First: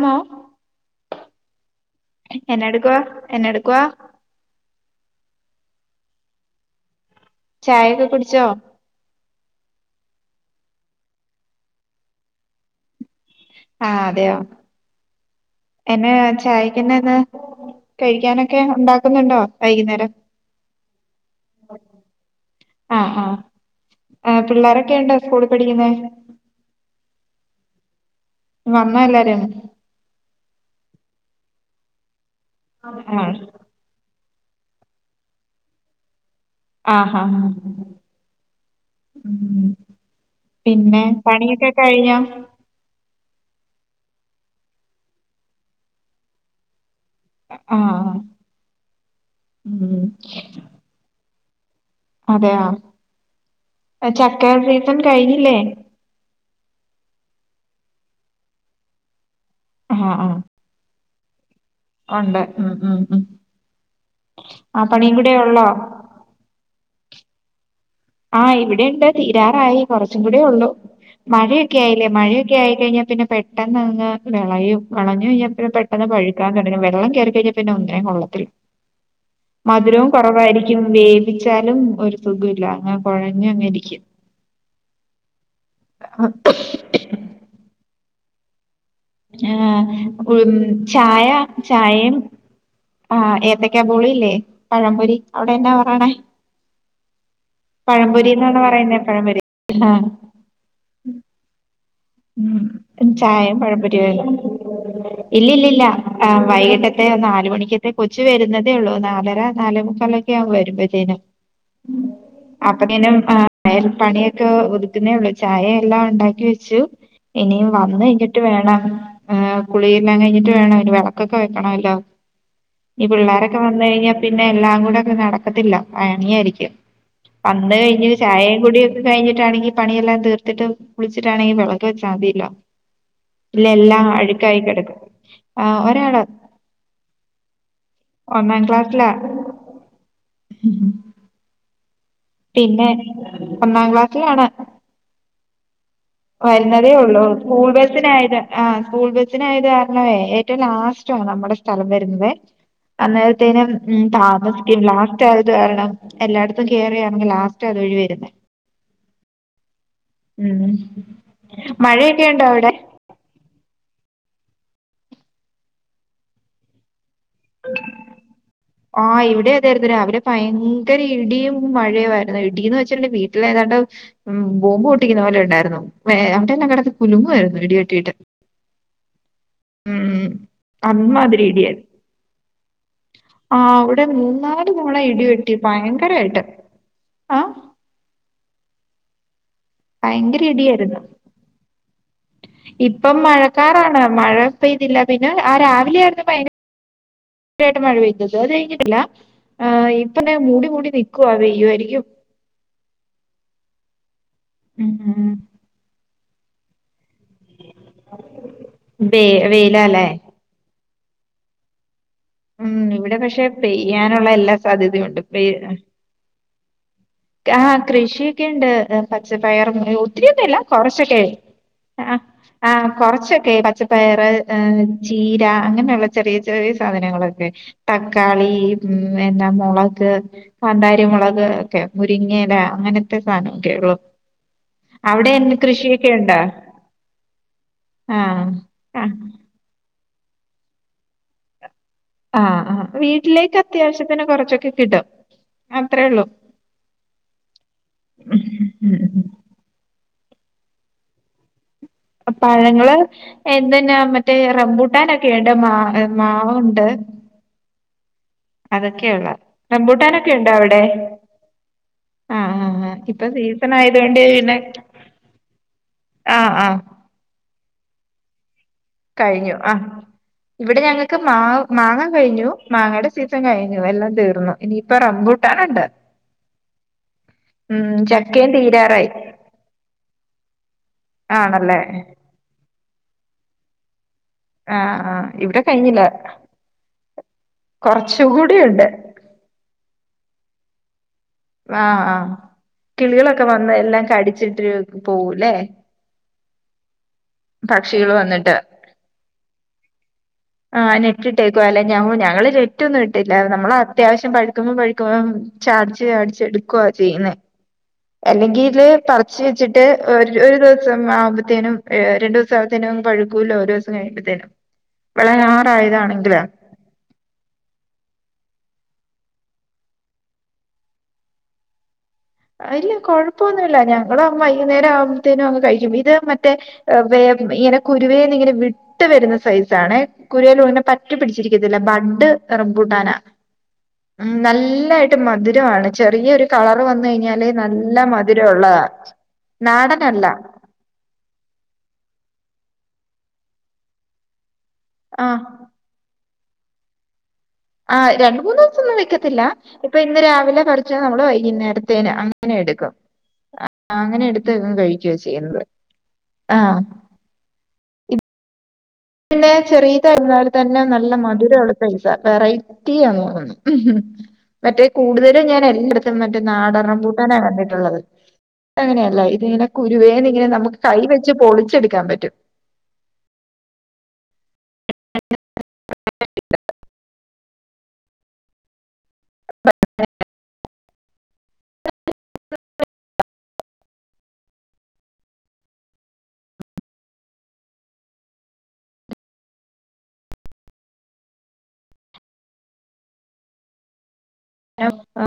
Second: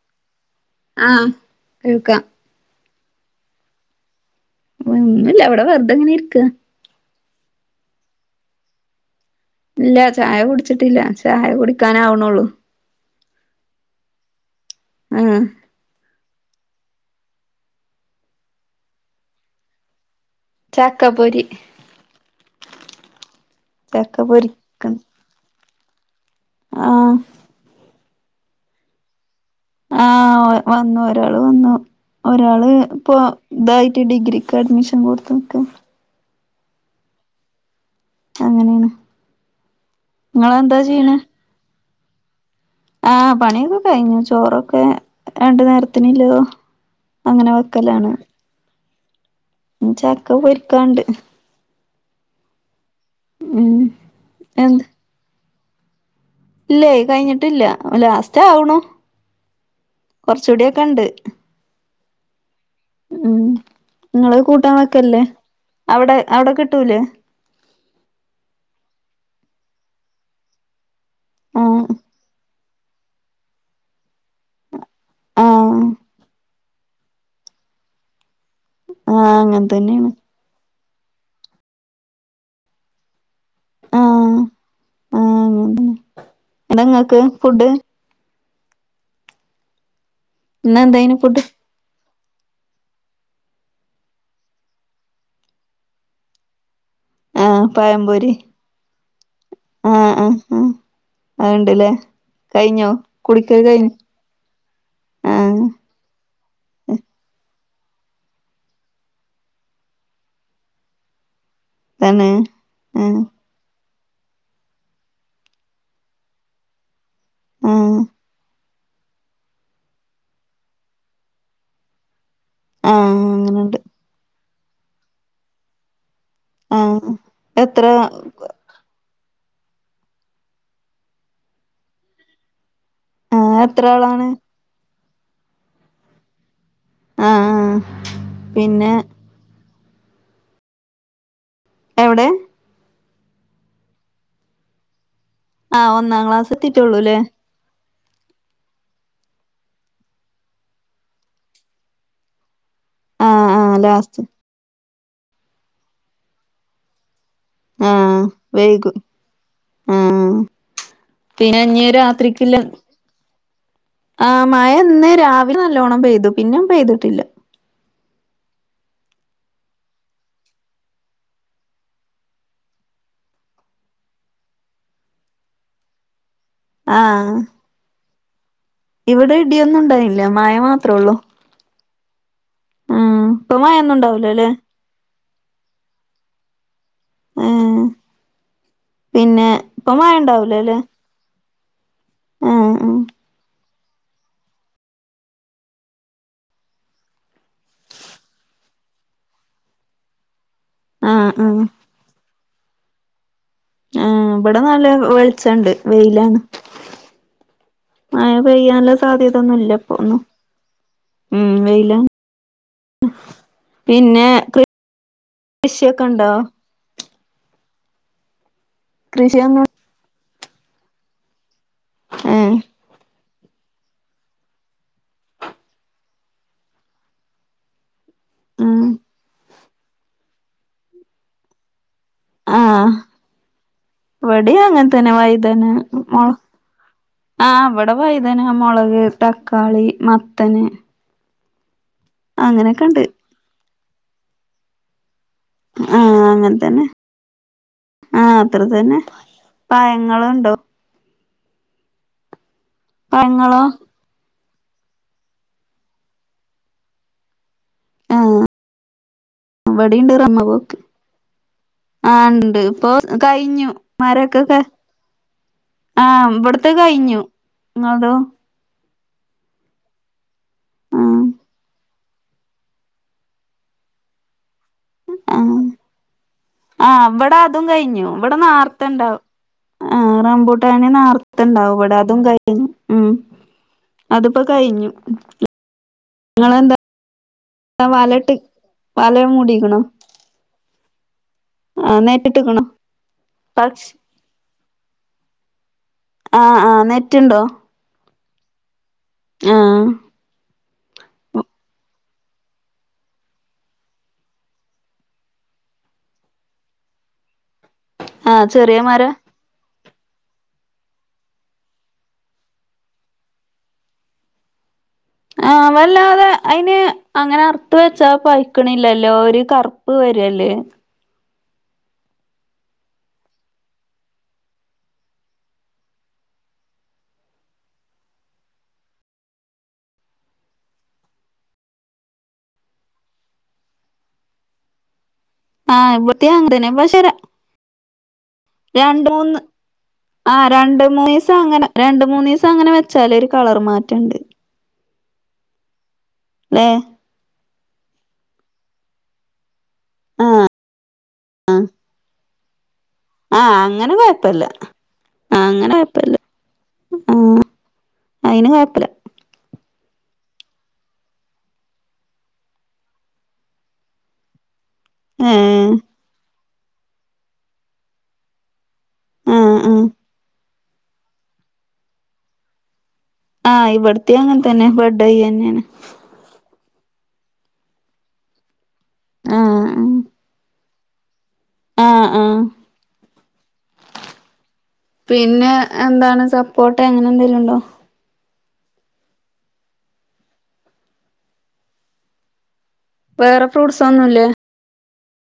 ണോ ആ കേൾക്കാം എന്ന ടുക്കുവ ഒന്നുല്ല ഇവിടെ വെറുതെ ഇങ്ങനെ ഇരിക്ക ചായയൊക്കെ കുടിച്ചോ ഇല്ല ചായ കുടിച്ചിട്ടില്ല ചായ കുടിക്കാനാവണുള്ളൂ ആ അതെയോ ആഹ് എന്നാ ചായക്കെന്നാ ന്ന് കഴിക്കാനൊക്കെ ഇണ്ടാക്കുന്നുണ്ടോ വൈകുന്നേരം ചക്കപൊരി ആ ആ പിള്ളോരൊക്കെ ഉണ്ടോ സ്കൂളിൽ പഠിക്കുന്ന ആ വന്നാ എല്ലാരും ആഹ് വന്നു ഒരാള് വന്നു ഒരാള് ഇപ്പൊ ആ ഇതായിട്ട് ഡിഗ്രിക്ക് അഡ്മിഷൻ കൊടുത്തക്ക ആ ആ ആ അങ്ങനെയാണ് ഉം നിങ്ങളെന്താ പിന്നെ പണിയൊക്കെ കഴിഞ്ഞ ആ പണിയൊക്കെ കഴിഞ്ഞു ചോറൊക്കെ രണ്ടു നേരത്തിനില്ലോ അങ്ങനെ ആ വെക്കല്ലാണ് ഉം ചക്ക പൊരിക്കാണ്ട് അതെയ ഉം ചക്കെടെ സീസൺ കഴിഞ്ഞില്ലേ ഇല്ല കഴിഞ്ഞിട്ടില്ല ലാസ്റ്റ് ആകണു കൊറച്ചുകൂടിക്കെ ഇണ്ട് ഒണ്ട് ഉം നിങ്ങള് കൂട്ടാൻ ആ പണിയും വെക്കല്ലേ കൂടെ ഉള്ളോ അവിടെ അവിടെ കിട്ടൂലേ ആ ഇവിടെയുണ്ട് തീരാറായി കുറച്ചും കൂടെ ഉള്ളൂ മഴയൊക്കെ ആഹ് ആയില്ലേ മഴയൊക്കെ ക്കെ ആയി കഴിഞ്ഞാൽ പിന്നെ പെട്ടെന്ന്അങ്ങ് വിളയും വിളഞ് കഴിഞാൽ പിന്നെ ആഹ് പെട്ടെന്ന് പഴുക്കാൻ തുടങ്ങും പിന്നെം വെള്ളം കേറി കഴിഞ്ഞാ പിന്നെ ഒന്നിനും കൊള്ളത്തില്ല ആ അങ്ങനെ മധുരവും തന്നെയാണ് കുറവായിരിക്കും വേവിച്ചാലും ഒരു സുഖഇല്ല ഇങ്ങനെ കുഴഞ് ഞ് ങ്ങരിക്കും ആഹ് ആഹ് അങ്ങനെ തന്നെ എന്താ നിങ്ങക്ക് ഫുഡ് ആ ഉം ഇന്ന് എന്തായിന് ചായ ഫുഡ് ചായയും ആ ഏത്തക്കാ പൂളില്ലേ പഴംപൊരി അവിടെന്നാ പറണേ ആ പഴം പൊരി പഴംപൊരി ആആ ആഹ് ആ അത്ണ്ടല്ലേ ഉം ചായയും പഴം പൊരിആര്ന്ന് ആഹ് ഇല്ലില്ലില്ല ആ വൈകിട്ടത്തെ ഒന്ന് ഒരു മണിക്കത്തെ കൊച്ച് വരുന്നതേ ഉള്ളൂ നാലര നാലെ മുക്കാല് ഒക്കെ ആവുമ്പം വരുമ്പതേനും തന്നെ അപ്പോത്തേനും ആഹ് [unintelligible] പണിയൊക്കെ ഒതുക്കുന്നേ ഉള്ളൂ ചായ എല്ലാം ഉണ്ടാക്കി വെച്ചു ഇനി ആഹ് വന്ന് കഴിഞ്ഞിട്ട് വേണം ആ കുളിയെല്ലാം കഴിഞ്ഞിട്ട് വേണം ഒരു വിളക്കൊക്കെ വെക്കണവല്ലോ ഈ ആഹ് പിള്ളോരൊക്കെ അങ്ങനുണ്ട് വന്ന് കഴിഞ്ഞാൽ പിന്നെ എല്ലാം കൂടെ ഒന്നും നടക്കത്തില്ല ആ പണിയായിരിക്കും ആഹ് വന്ന് എത്ര കഴിഞ്ഞ് ഒരു ചായയും കൂടി കഴിഞ്ഞിട്ടാണെങ്കി പണിയെല്ലാം തീർത്തിട്ട് കുളിച്ചിട്ടാണെങ്കി വിളക്ക് വെച്ചാൽ മതില്ലോ ആഹ് ഇല്ലേ എത്ര എല്ലാം ആളാണ് അഴുക്കായി കിടക്കും ആ ഒരാളാ ആഹ് ആഹ് ഒന്നാം പിന്നെ ക്ലാസിലാ എവിടെ പിന്നെ ഒന്നാം ക്ലാസിലാണ് ആഹ് ഒന്നാം ക്ലാസ് വരുന്നതേ എത്തിട്ടുള്ളൂല്ലേ ഉള്ളൂ സ്കൂൾ ബ സിനായത് ആ സ്കൂൾ ബസ്സിനായത് കാരണവേ ഏറ്റവും ലാസ്റ്റാ നമ്മുടെ സ്ഥലം വരുന്നതേ ആഹ് അന്നേരത്തേനും ആഹ് ഉം ലാസ്റ്റ് താമസിക്കും ലാസ്റ്റ് ആയത് കാരണം എല്ലായിടത്തും കേറി ലാസ്റ്റ് അത് വഴി ആഹ് വരുന്നെ വൈകും ആഹ് ഉം പിന്നെ മഴയൊക്കെ ഉണ്ടോ അവിടെ ആ മഴ ഇന്ന് രാവിലെ നല്ലോണ്ണം പെയ്തു പിന്നെ പെയ്തിട്ടില്ല ആ ഇവിടെയും അതെയായിരുന്നു രാവിലെ ഭയങ്കര ഇടിയും മഴയും ആരുന്നു ഇടീന്ന് വെച്ചിട്ടുണ്ടെങ്കിൽ വീട്ടിലെ ഏതാ ണ്ട് ബോംബ് പൊട്ടിക്കുന്ന പോലെ ഉണ്ടായിരുന്നു അവിടെയല്ലാം കിടന്ന് ആഹ് കുലുങ്ങുവായിരുന്നു ഇടിവെട്ടിയിട്ട് ഇവിടെ ഇടിയൊന്നും ഉണ്ടായില്ല മഴ മാത്രേ ഉള്ളൂ അമ്മാതിരി ഇടിയായിരുന്നു ഉം ഇപ്പൊ ആ മഴൊന്നും ഇവിടെ ഉണ്ടാവൂലല്ലേ മൂന്നാല് തവണ ഇടി വെട്ടി ഭയങ്കരായിട്ട് ആ പിന്നെ ഇപ്പം മഴ ഭയങ്കര ഉണ്ടാവൂല്ല അല്ലേ ഇടിയായിരുന്നു ഇപ്പം മഴക്കാറാണ് മഴ പെയ്തില്ല പിന്നെ ആ രാവിലെ ആയിരുന്നു ഭയ ങ്കരമായിട്ട് മഴ പെയ്ത് അത് കഴിഞ്ഞിട്ടില്ല ഇപ്പൊ ദേ മൂടി മൂടി ആഹ് നിക്കുവാ ആഹ് ആഹ് പെയ്യുവാരിക്കും ആ ഇവിടെ നല്ല ഉം വെളിച്ചം ഉണ്ട് വെയിലാണ് ആ പെയ്യാനുള്ള വേ സാധ്യത ഒന്നുല്ല ഇപ്പോ വെയിലാല്ലേ ഒന്നും ഉം വെയിലാണ് ഉം ഇവിടെ പക്ഷെ പിന്നെ പെയ്യാനുള്ള എല്ലാ സാധ്യതയും ഉണ്ട് പെ കൃഷിയൊക്കെ ഉണ്ടോ ആ കൃഷിയൊക്കെയുണ്ട് കൃഷിയൊന്നും പച്ചപ്പയറും ഗ്രൂ ഒത്തിരിയൊന്നും ഇല്ല കൊറച്ചൊക്കെ ആ ഏഹ് ആ കൊറച്ചൊ ക്കെ പച്ചപ്പയറ്, ചീര അങ്ങനെയുള്ള ചെറിയ ചെറിയ സാധ നങ്ങളൊക്കെ തക്കാളി ഉം എന്നാ മൊളക്, കാന്താരി മൊളക് ഒക്കെ മുരിങ്ങയില അങ്ങനത്തെ സാധനൊക്കെ ഉള്ളൂ ഇവിടേം അങ്ങനെ തന്നെ വഴുതന മൊള ഉണ്ടോ ആ ഇവിടെ ആ വഴുതന, മൊളക്, ആ തക്കാളി, മത്തന് ആ ആ അങ്ങനെക്കെണ്ട് വീട്ടിലേക്ക് അത്യാവശ്യത്തിന് കൊറച്ചൊക്കെ കിട്ടും ആ അത്രേ ഉള്ളൂ അങ്ങനെ തന്നെ ആ അത്ര തന്നെ പയ ങ്ങളുണ്ടോ പഴങ്ങള് പഴങ്ങളോ എന്തിനാ മ മറ്റേ റംബൂട്ടാനൊക്കെയുണ്ട് മാ മാവുണ്ട് അതൊക്കേയൊള്ളോ റമ്പൂട്ടാനൊക്കെ ഉണ്ടോ അവിടെ ആ ഇണ്ട് ആഹ് ആഹ് ഇപ്പൊ ആഹ് കയിഞ്ഞു സീസൺ ആയതുകൊണ്ട് പിന്നെ മരൊക്കൊക്കെ ആ ആഹ് ഇവിടത്തെ ആഹ് കയിഞ്ഞു നിങ്ങടുതോ കഴിഞ്ഞു ആ ഇവിടെ ഞങ്ങൾക്ക് ആഹ് മാ മാങ്ങ കഴിഞ്ഞു മാങ്ങയുടെ സീസൺ കഴിഞ്ഞു എല്ലാം തീർന്നു ഇനിയിപ്പോ റംബൂട്ടാനുണ്ട് ആ ഇവിടെ അതും ഉം കയിഞ്ഞു ഇവിടെ ചക്കയും നേരത്തെ തീരാറായി ഉണ്ടാവും ആ റമ്പൂ ട്ടാൻ നേരത്തെ ഉണ്ടാവും ആണല്ലേ ഇവിടെ അതും കഴിഞ്ഞു ഉം അതിപ്പോ കയിഞ്ഞു ആഹ് ആഹ് ഇവിടെ കഴിഞ്ഞില്ല നിങ്ങളെന്താ ആ കൊറച്ചു വലയിട്ട് കൂടിയുണ്ട് വലയിൽ മൂടിയേക്കണു ആ ആ കിളികളൊക്കെ വന്ന് പക്ഷി എല്ലാം കടിച്ചിട്ട് പോകൂല്ലേ ആ ആ നെറ്റുണ്ടോ എന്നിട്ടെ ആ ആ നെറ്റിട്ടേക്കുവാ അല്ലേ ഞാവുഞ്ഞ ഞങ്ങളെ നെറ്റൊന്നും ഇട്ടില്ല നമ്മള ത്യാവശ്യം പഴുക്കുമ്പം പഴുക്കുമ്പം ചാർജ്ജിയ ച്ചെടുക്കുവാ ചെയ്യുന്നെ ആ അല്ലെങ്കി ചെറിയ ഇതെ മരാ പറിച്ച് വെച്ചിട്ട് ഒരു ദിവസം ആവുമ്പത്തേനും രണ്ടു ദിവസാകത്തേനും അങ്ങെ പഴുക്കൂലോ ഒരു ദിവസം കഴിയപ്പത്തേക്കെ ആ വല്ലാതെ അയിന് അങ്ങനെ അറത്ത് വെച്ചാ പയി ക്കിണില്ലല്ലോ ഒരു കറുപ്പ് വരുവല്ലേ ആ ഇല്ല കുഴപ്പൊന്നുല്ലാ ഞങൾ വൈകുനേരം ആകുമ്പാതെന്നും അങ്ങ് കഴിക്കും ഇത്‌ മറ്റേ ഏ വേ ഇങ്ങനെ കുരുവേന്നിങ്ങനെ വിട്ട് വരുന്ന സൈസാണേ കുരുവേൽനെ പറ്റിപ്പിടിച്ചിരിക്കത്തില്ല ബഡ്ഡ് റമ്പൂട്ടാനാ മ് നല്ലായിട്ട് ആ മധുരാണ് ഇവിടത്തെ ചെറിയ ഒരു അങ്ങനെന്നെ കളറു പക്ഷെ വന്നു കഴിഞ്ഞാ കഞ്ഞല് നല്ല മധുരം ഒള്ളതാ രണ്ട് മൂന്ന് ആ രണ്ടു മൂന്നിസം അങ്ങനെ രണ്ടു മൂന്നിസം അങ്ങനെ വേച്ചലൊരു കളറു മാറ്റണ്ട് ആ ഏ ആ രണ്ടു മൂന്നിസമൊന്നും നിക്കത്തില്ല ഇപ്പൊ ഇന്ന് രാവിലെ പറിച്ചാ നമ്മളെ വൈകുന്നേരത്തേനെ അങ്ങനെ എടുക്കും ആ അങ്ങനെ കൊഴപ്പല്ല എടുത്തങ്ങെ കഴിക്കുവ ആ ചെയ്യുന്നത് അങ്ങനെ കൊഴപ്പല്ല ആ ആ അയിന് കൊയപ്പില്ല പിന്നെ ചെറിയതായിരുന്നാൽ തന്നെ നല്ല മധുരം ഉള്ള പൈസ വെറൈറ്റിയന്നു തോന്നും [inaudible] മറ്റേ ഏ കൂടുതലും ഞാൻ എല്ലായിടത്തും മറ്റേ നാടൻ റംമ്പൂട്ടാനാ കണ്ടിട്ടുള്ളത് അങ്ങനെയല്ല ആ ഇതിങ്ങനെ ആ കുരുവേന്നിങ്ങനെ നമുക്ക് കൈ വെച്ച് പൊളിച്ചെടുക്കാൻ പറ്റും ആ ഇവിടുത്തേ അങ്ങനെ തന്നെ ബഡ്യ്യാനിയാന്ന് ആ ആ ആ ആ പിന്നെ എന്താണ് സപ്പോർട്ട അങ്ങനെന്തേലും ഉണ്ടോ വേറെ ഫ്രൂട്ട്സ് ഒന്നും ഇല്ലേ ആ ആ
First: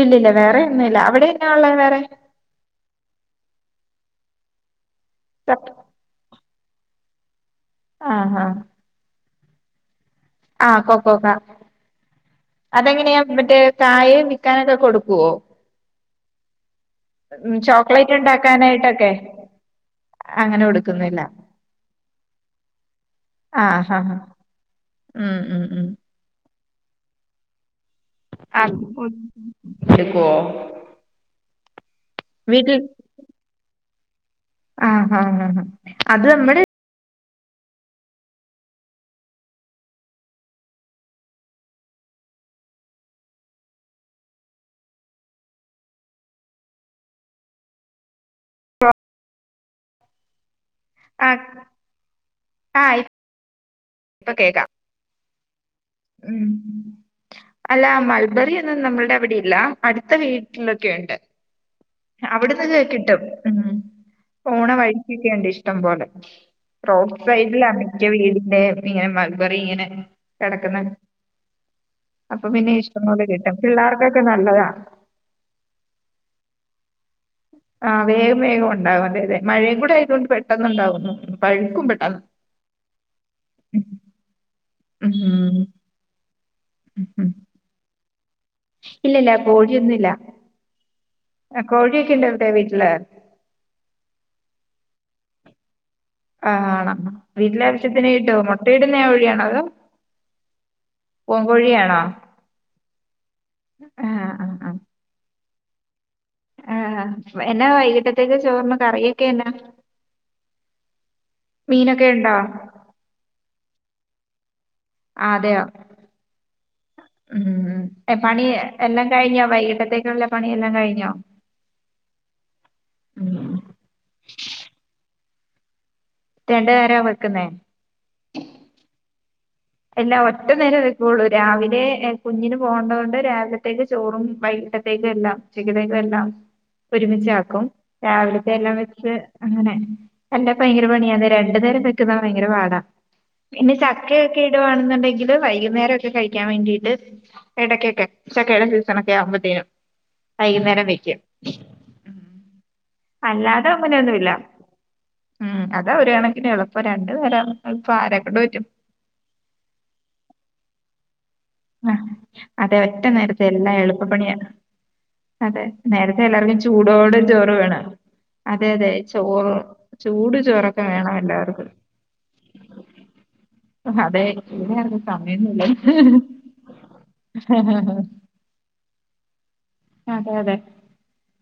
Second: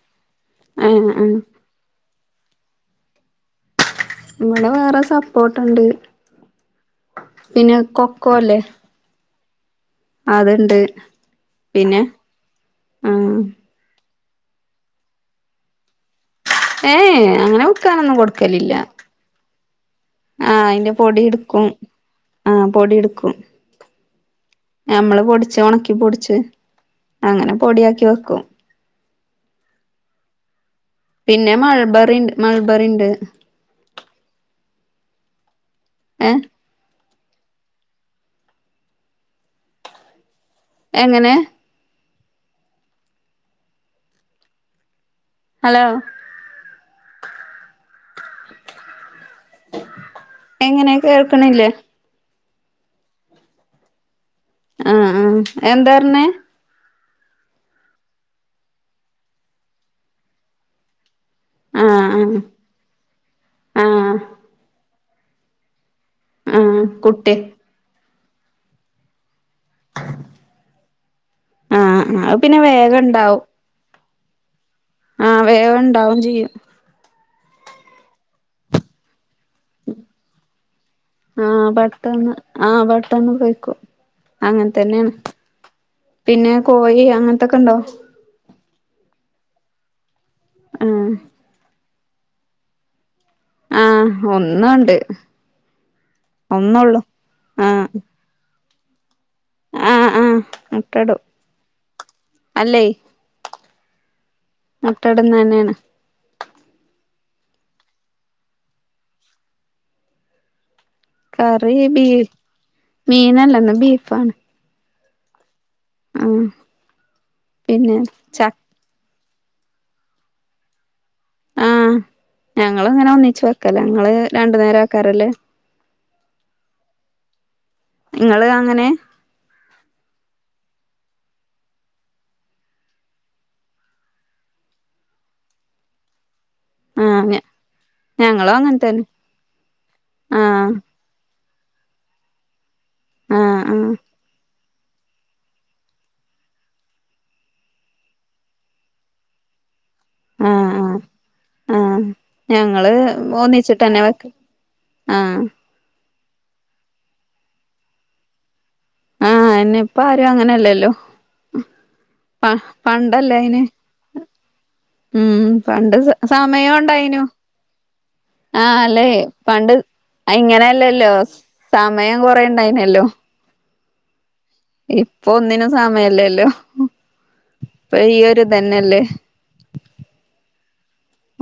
ഇല്ലില്ല വേറെ ഒന്നുല്ല ആഹ് ആഹ് അവിടെന്നാ ഒള്ളെ വേറെ ഇവിടെ വേറെ സപ്പോർട്ടിണ്ട് പിന്നെ കൊക്കോ ആഹാ അല്ലേ ആഹ് കൊക്കക്ക പിന്നെ അതെങ്ങനെയാ ആഹ് മറ്റേ കായ വിൽകനക്കെ കൊടുക്കുവോ ഏഹ് ഉ അങ്ങനെ ചോക്ലേറ്റ് വിക്കാനൊന്നും കൊടുക്കലില്ല ഉണ്ടാക്കാനായിട്ടൊക്കെ അങ്ങനെ ആഹ് അയിന്റെ കൊടുക്കുന്നില്ല പൊടി എടുക്കും ആ ഹ നമ്മള് പൊടിച്ച് ഉണക്കി പൊടിച്ച് അങ്ങനെ പൊടിയാക്കി വെക്കും ആ എടുക്കൊ പിന്നെ മൾബറിണ്ട് മൾബറിണ്ട് ആഹ് ഹാ ഹാ ആഹ് അത് ഏഹ് നമ്മുടെ എങ്ങനെ ഹലോ എങ്ങനെ കേൾക്കണില്ലേ ആഹ് ഇപ്പൊ കേക്കാം ആഹ് ആഹ് എന്താർഞ്ഞേ ഉം അല്ല മൾബറി ഒന്നും നമ്മുടെ അവിടെ ഇല്ല അടുത്ത വീട്ടിലൊക്കെണ്ട് ആഹ് അവിടുന്ന് കിട്ടും ഉം ആഹ് ആഹ് പോണ വഴിച്ചിക്കണ്ട് ഇഷ്ടം പോലെ ആഹ് റോഡ് കുട്ടി സൈഡില മിക്ക വീടിന്റെ ഇങ്ങനെ മൽബറിങ്ങനെ കെടക്കുന്നേ ആഹ് ആഹ് അത് അപ്പ പിന്നെ ഇഷ്ട കിട്ടും പിള്ളേർ കൊക്കെ നല്ലതാ ആ വേകാം ഉണ്ടാവും ചെയ്യും ആ വേഗം വേഗം ഉണ്ടാകും അതെലെ മഴയും കൂടെ ആയതൊണ്ട് പെട്ടെന്നുണ്ടാവുന്നു പഴുക്കും പെട്ടെന്ന് അങ്ങ ഉം പിന്നെ കോഴി അങ്ങനത്തൊക്കെ ഉണ്ടോ ഇല്ല ഇല്ല കോഴിയൊന്നുംില്ല ആഹ് ആ കോഴിയക്ക ഇണ്ട് ഇവിടെ വീട്ടില് ഒന്നാണ്ട് ആ് ആണ വീട്ടിലവശ്യത്തിന്ട്ടോ മുട്ടയിടുന്ന തോ ആഹ് ആഹ് മുട്ടടും പ കോോഴിയാണോ അല്ലേ ആഹ മുട്ടടുന്നന്നെയാണ് ആഹ എന്നാ വൈകിട്ടത്തേക്ക് ചോർന്ന് കറിയൊക്കെന്നാ കറി ബീ മീനല്ലന്ന് ബീഫാണ് ആ അതെയോ ആഹ് പിന്നെ ഉ പണി ച എല്ലാം കഴിഞ്ഞോ വൈകിട്ടത്തേക്കുള്ള പണിയെല്ലാം കഴിഞ്ഞോ ആഹ ഞങ്ങ അങ്ങനെ ഒന്നിച്ചച്ച് ഉം വെക്കല ഞങ്ങള് രണ്ടു നേരം ആക്കാറല്ലേ രണ്ട കാരം വെക്കുന്നേ നിങ്ങള് അങ്ങനെ അല്ല ഒറ്റ നേരം വെക്കുള്ളു രാവിലെ കുഞ്ഞിന് പോകണ്ടതത് കൊണ്ട് രാവിലത്തേക്ക് ചോറും വൈകിട്ട എല്ലാം ചിതക എല്ലാം ഒരുമിച്ച ആഹ് ആക്കും രാവിലത്തെ ഞങ്ങളും എല്ലാം അങ്ങനെ തന്നെ വെച്ച് അങ്ങനെ എല്ല ആഹ് ഭയങ്കര പണിയ രണ്ടു നേരം തെക്കുന്ന ഭയങ്കര പാടാ ആഹ് പിന്നെ ആഹ് ചക്ക ഇടണെന്നണ്ടെങ്കിൽ വൈകുന്നേരം ഒക്കെ കഴിക്കാൻ വേണ്ടിട്ട് എടക്കെക്കെ ചക്കള സീസണക്കെ അമ്പത്തേും ആഹ് വൈകുന്നേരം ആഹ് വെക്കും ആഹ് ഞങ്ങള് അല്ലാതെ ഒന്നിച്ചിട്ടന്നെ വെക്ക അങ്ങനെൊന്നുംല്ല ആഹ് ഉം അതാ ഒരു കണക്കിിനെളപ്പ രണ്ടു നേരം ഇപ്പ ആരാക്കൊണ്ട് പറ്റും ആഹ എന്നെ ഇപ്പ ആരും അങ്ങനെയല്ലല്ലോ ആഹ പ അതെ ഒറ്റ പണ്ടല്ലേ നേരത്തെ അയിന് എല്ലാ എളുപ്പപ്പണിയാണ് ഉം പണ്ട് സമയം ചൂടോടെ ഉണ്ടായിനു ചോറ് വേണം അതെ ആഹ് അതെ അല്ലെ ചോറ് പണ്ട് ചൂട് ചോറൊക്കെ ഇങ്ങനെയല്ലല്ലോ വേണം എല്ലാവർക്കും സമയം കൊറെേണ്ടായിനല്ലോ [unintelligible] അതെ ഇവിടെ ആർക്കും ഇപ്പൊ സമയൊന്നുമില്ല ഒന്നിനും സമയല്ലേല്ലേ അപ്പ ഈയൊരു തന്നെയല്ലേ അതെ അതെ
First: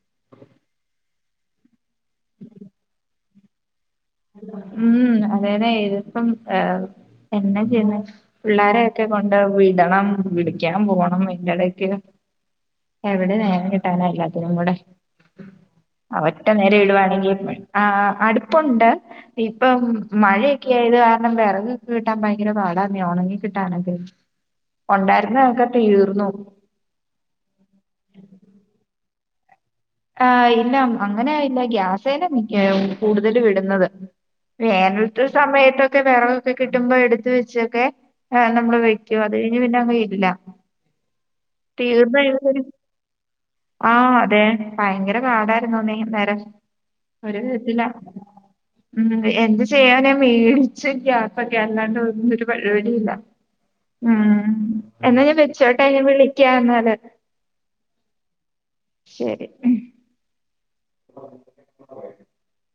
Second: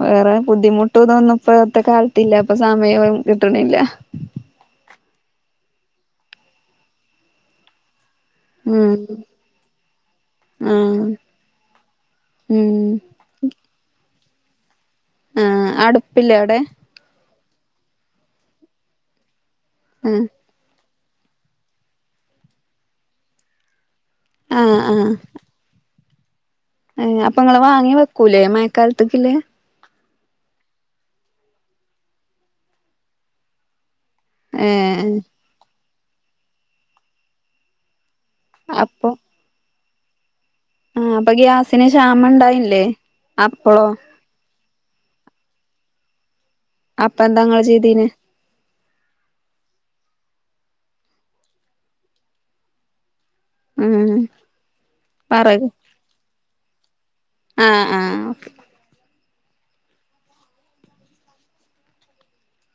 വേറെ ബുദ്ധിമുട്ട കിട്ട തോന്ന ഇപ്പത്തെ കാലത്തില്ല ഇപ്പം സമയം കിട്ടണില്ല ഉം അതേനെ ഇതിപ്പം എന്നാ ചെയ്യുന്നത് ഉം പിള്ളോരെയൊക്കെ കൊണ്ട് വിടണം വിളിക്കാൻ ആഹ് പോണം ഇതിനിടക്ക് ഉം എവിടെ നേരം കിട്ടാനല്ല അതിനും കൂടെ ആഹ് അടുപ്പില്ലേ അവറ്റ അവിടെ നേരം ഇടവാണെങ്കിൽ ആ അടുപ്പുണ്ട് ഇപ്പം ആഹ് മഴൊക്കെ കാരണം വിറക് കിട്ടാൻ ഭയങ്കര പാടാന്ന് ഉണങ്ങി കിട്ടാനൊക്കെ ആഹ് ഉണ്ടായിരുന്ന ഒക്കെ തീർന്നു അ അപ്പൊ നിങ്ങൾ വാങ്ങി വെക്കൂലേ മഴക്കാലത്തേക്കല്ലേ ആ ഇല്ല അങ്ങനെയ ഇല്ല ഗ്യാസേലേ കൂടുതൽ വിടുന്നത് ഏഹ് വേനലത്ത് സമയത്തൊക്കെ വിറകൊക്കെ കിട്ടുമ്പോ എടുത്ത വെച്ചൊക്കെ ആ നമ്മള് അപ്പൊ വയ്ക്കും അത് കഴിഞ്ഞ് പിന്നെ അങ്ങ് ഇല്ല ആഹ് അപ്പൊ ഗ്യാസിന് ക്ഷാമം തീർന്നായ ഇണ്ടായില്ലേ അപ്പളോ ആ അതെ ഭയങ്കര പാടായിരുന്നുന്നേ അന്നേരം അപ്പ ഒരു എന്താങ്ങ വിധത്തില ചെയ്തീന് ഉം എന്ത് ചെയ്യാന മേടിച്ചരിക്ക അപ്പൊക്കെ അല്ലാണ്ട് ഒന്നും ഒരു പരിപാടി ഇല്ല ഉം എന്നാ ഞാൻ വെച്ചോട്ടേ ഞാൻ വിളിക്കാം എന്നാല് ആ ആ ശെരി [inaudible]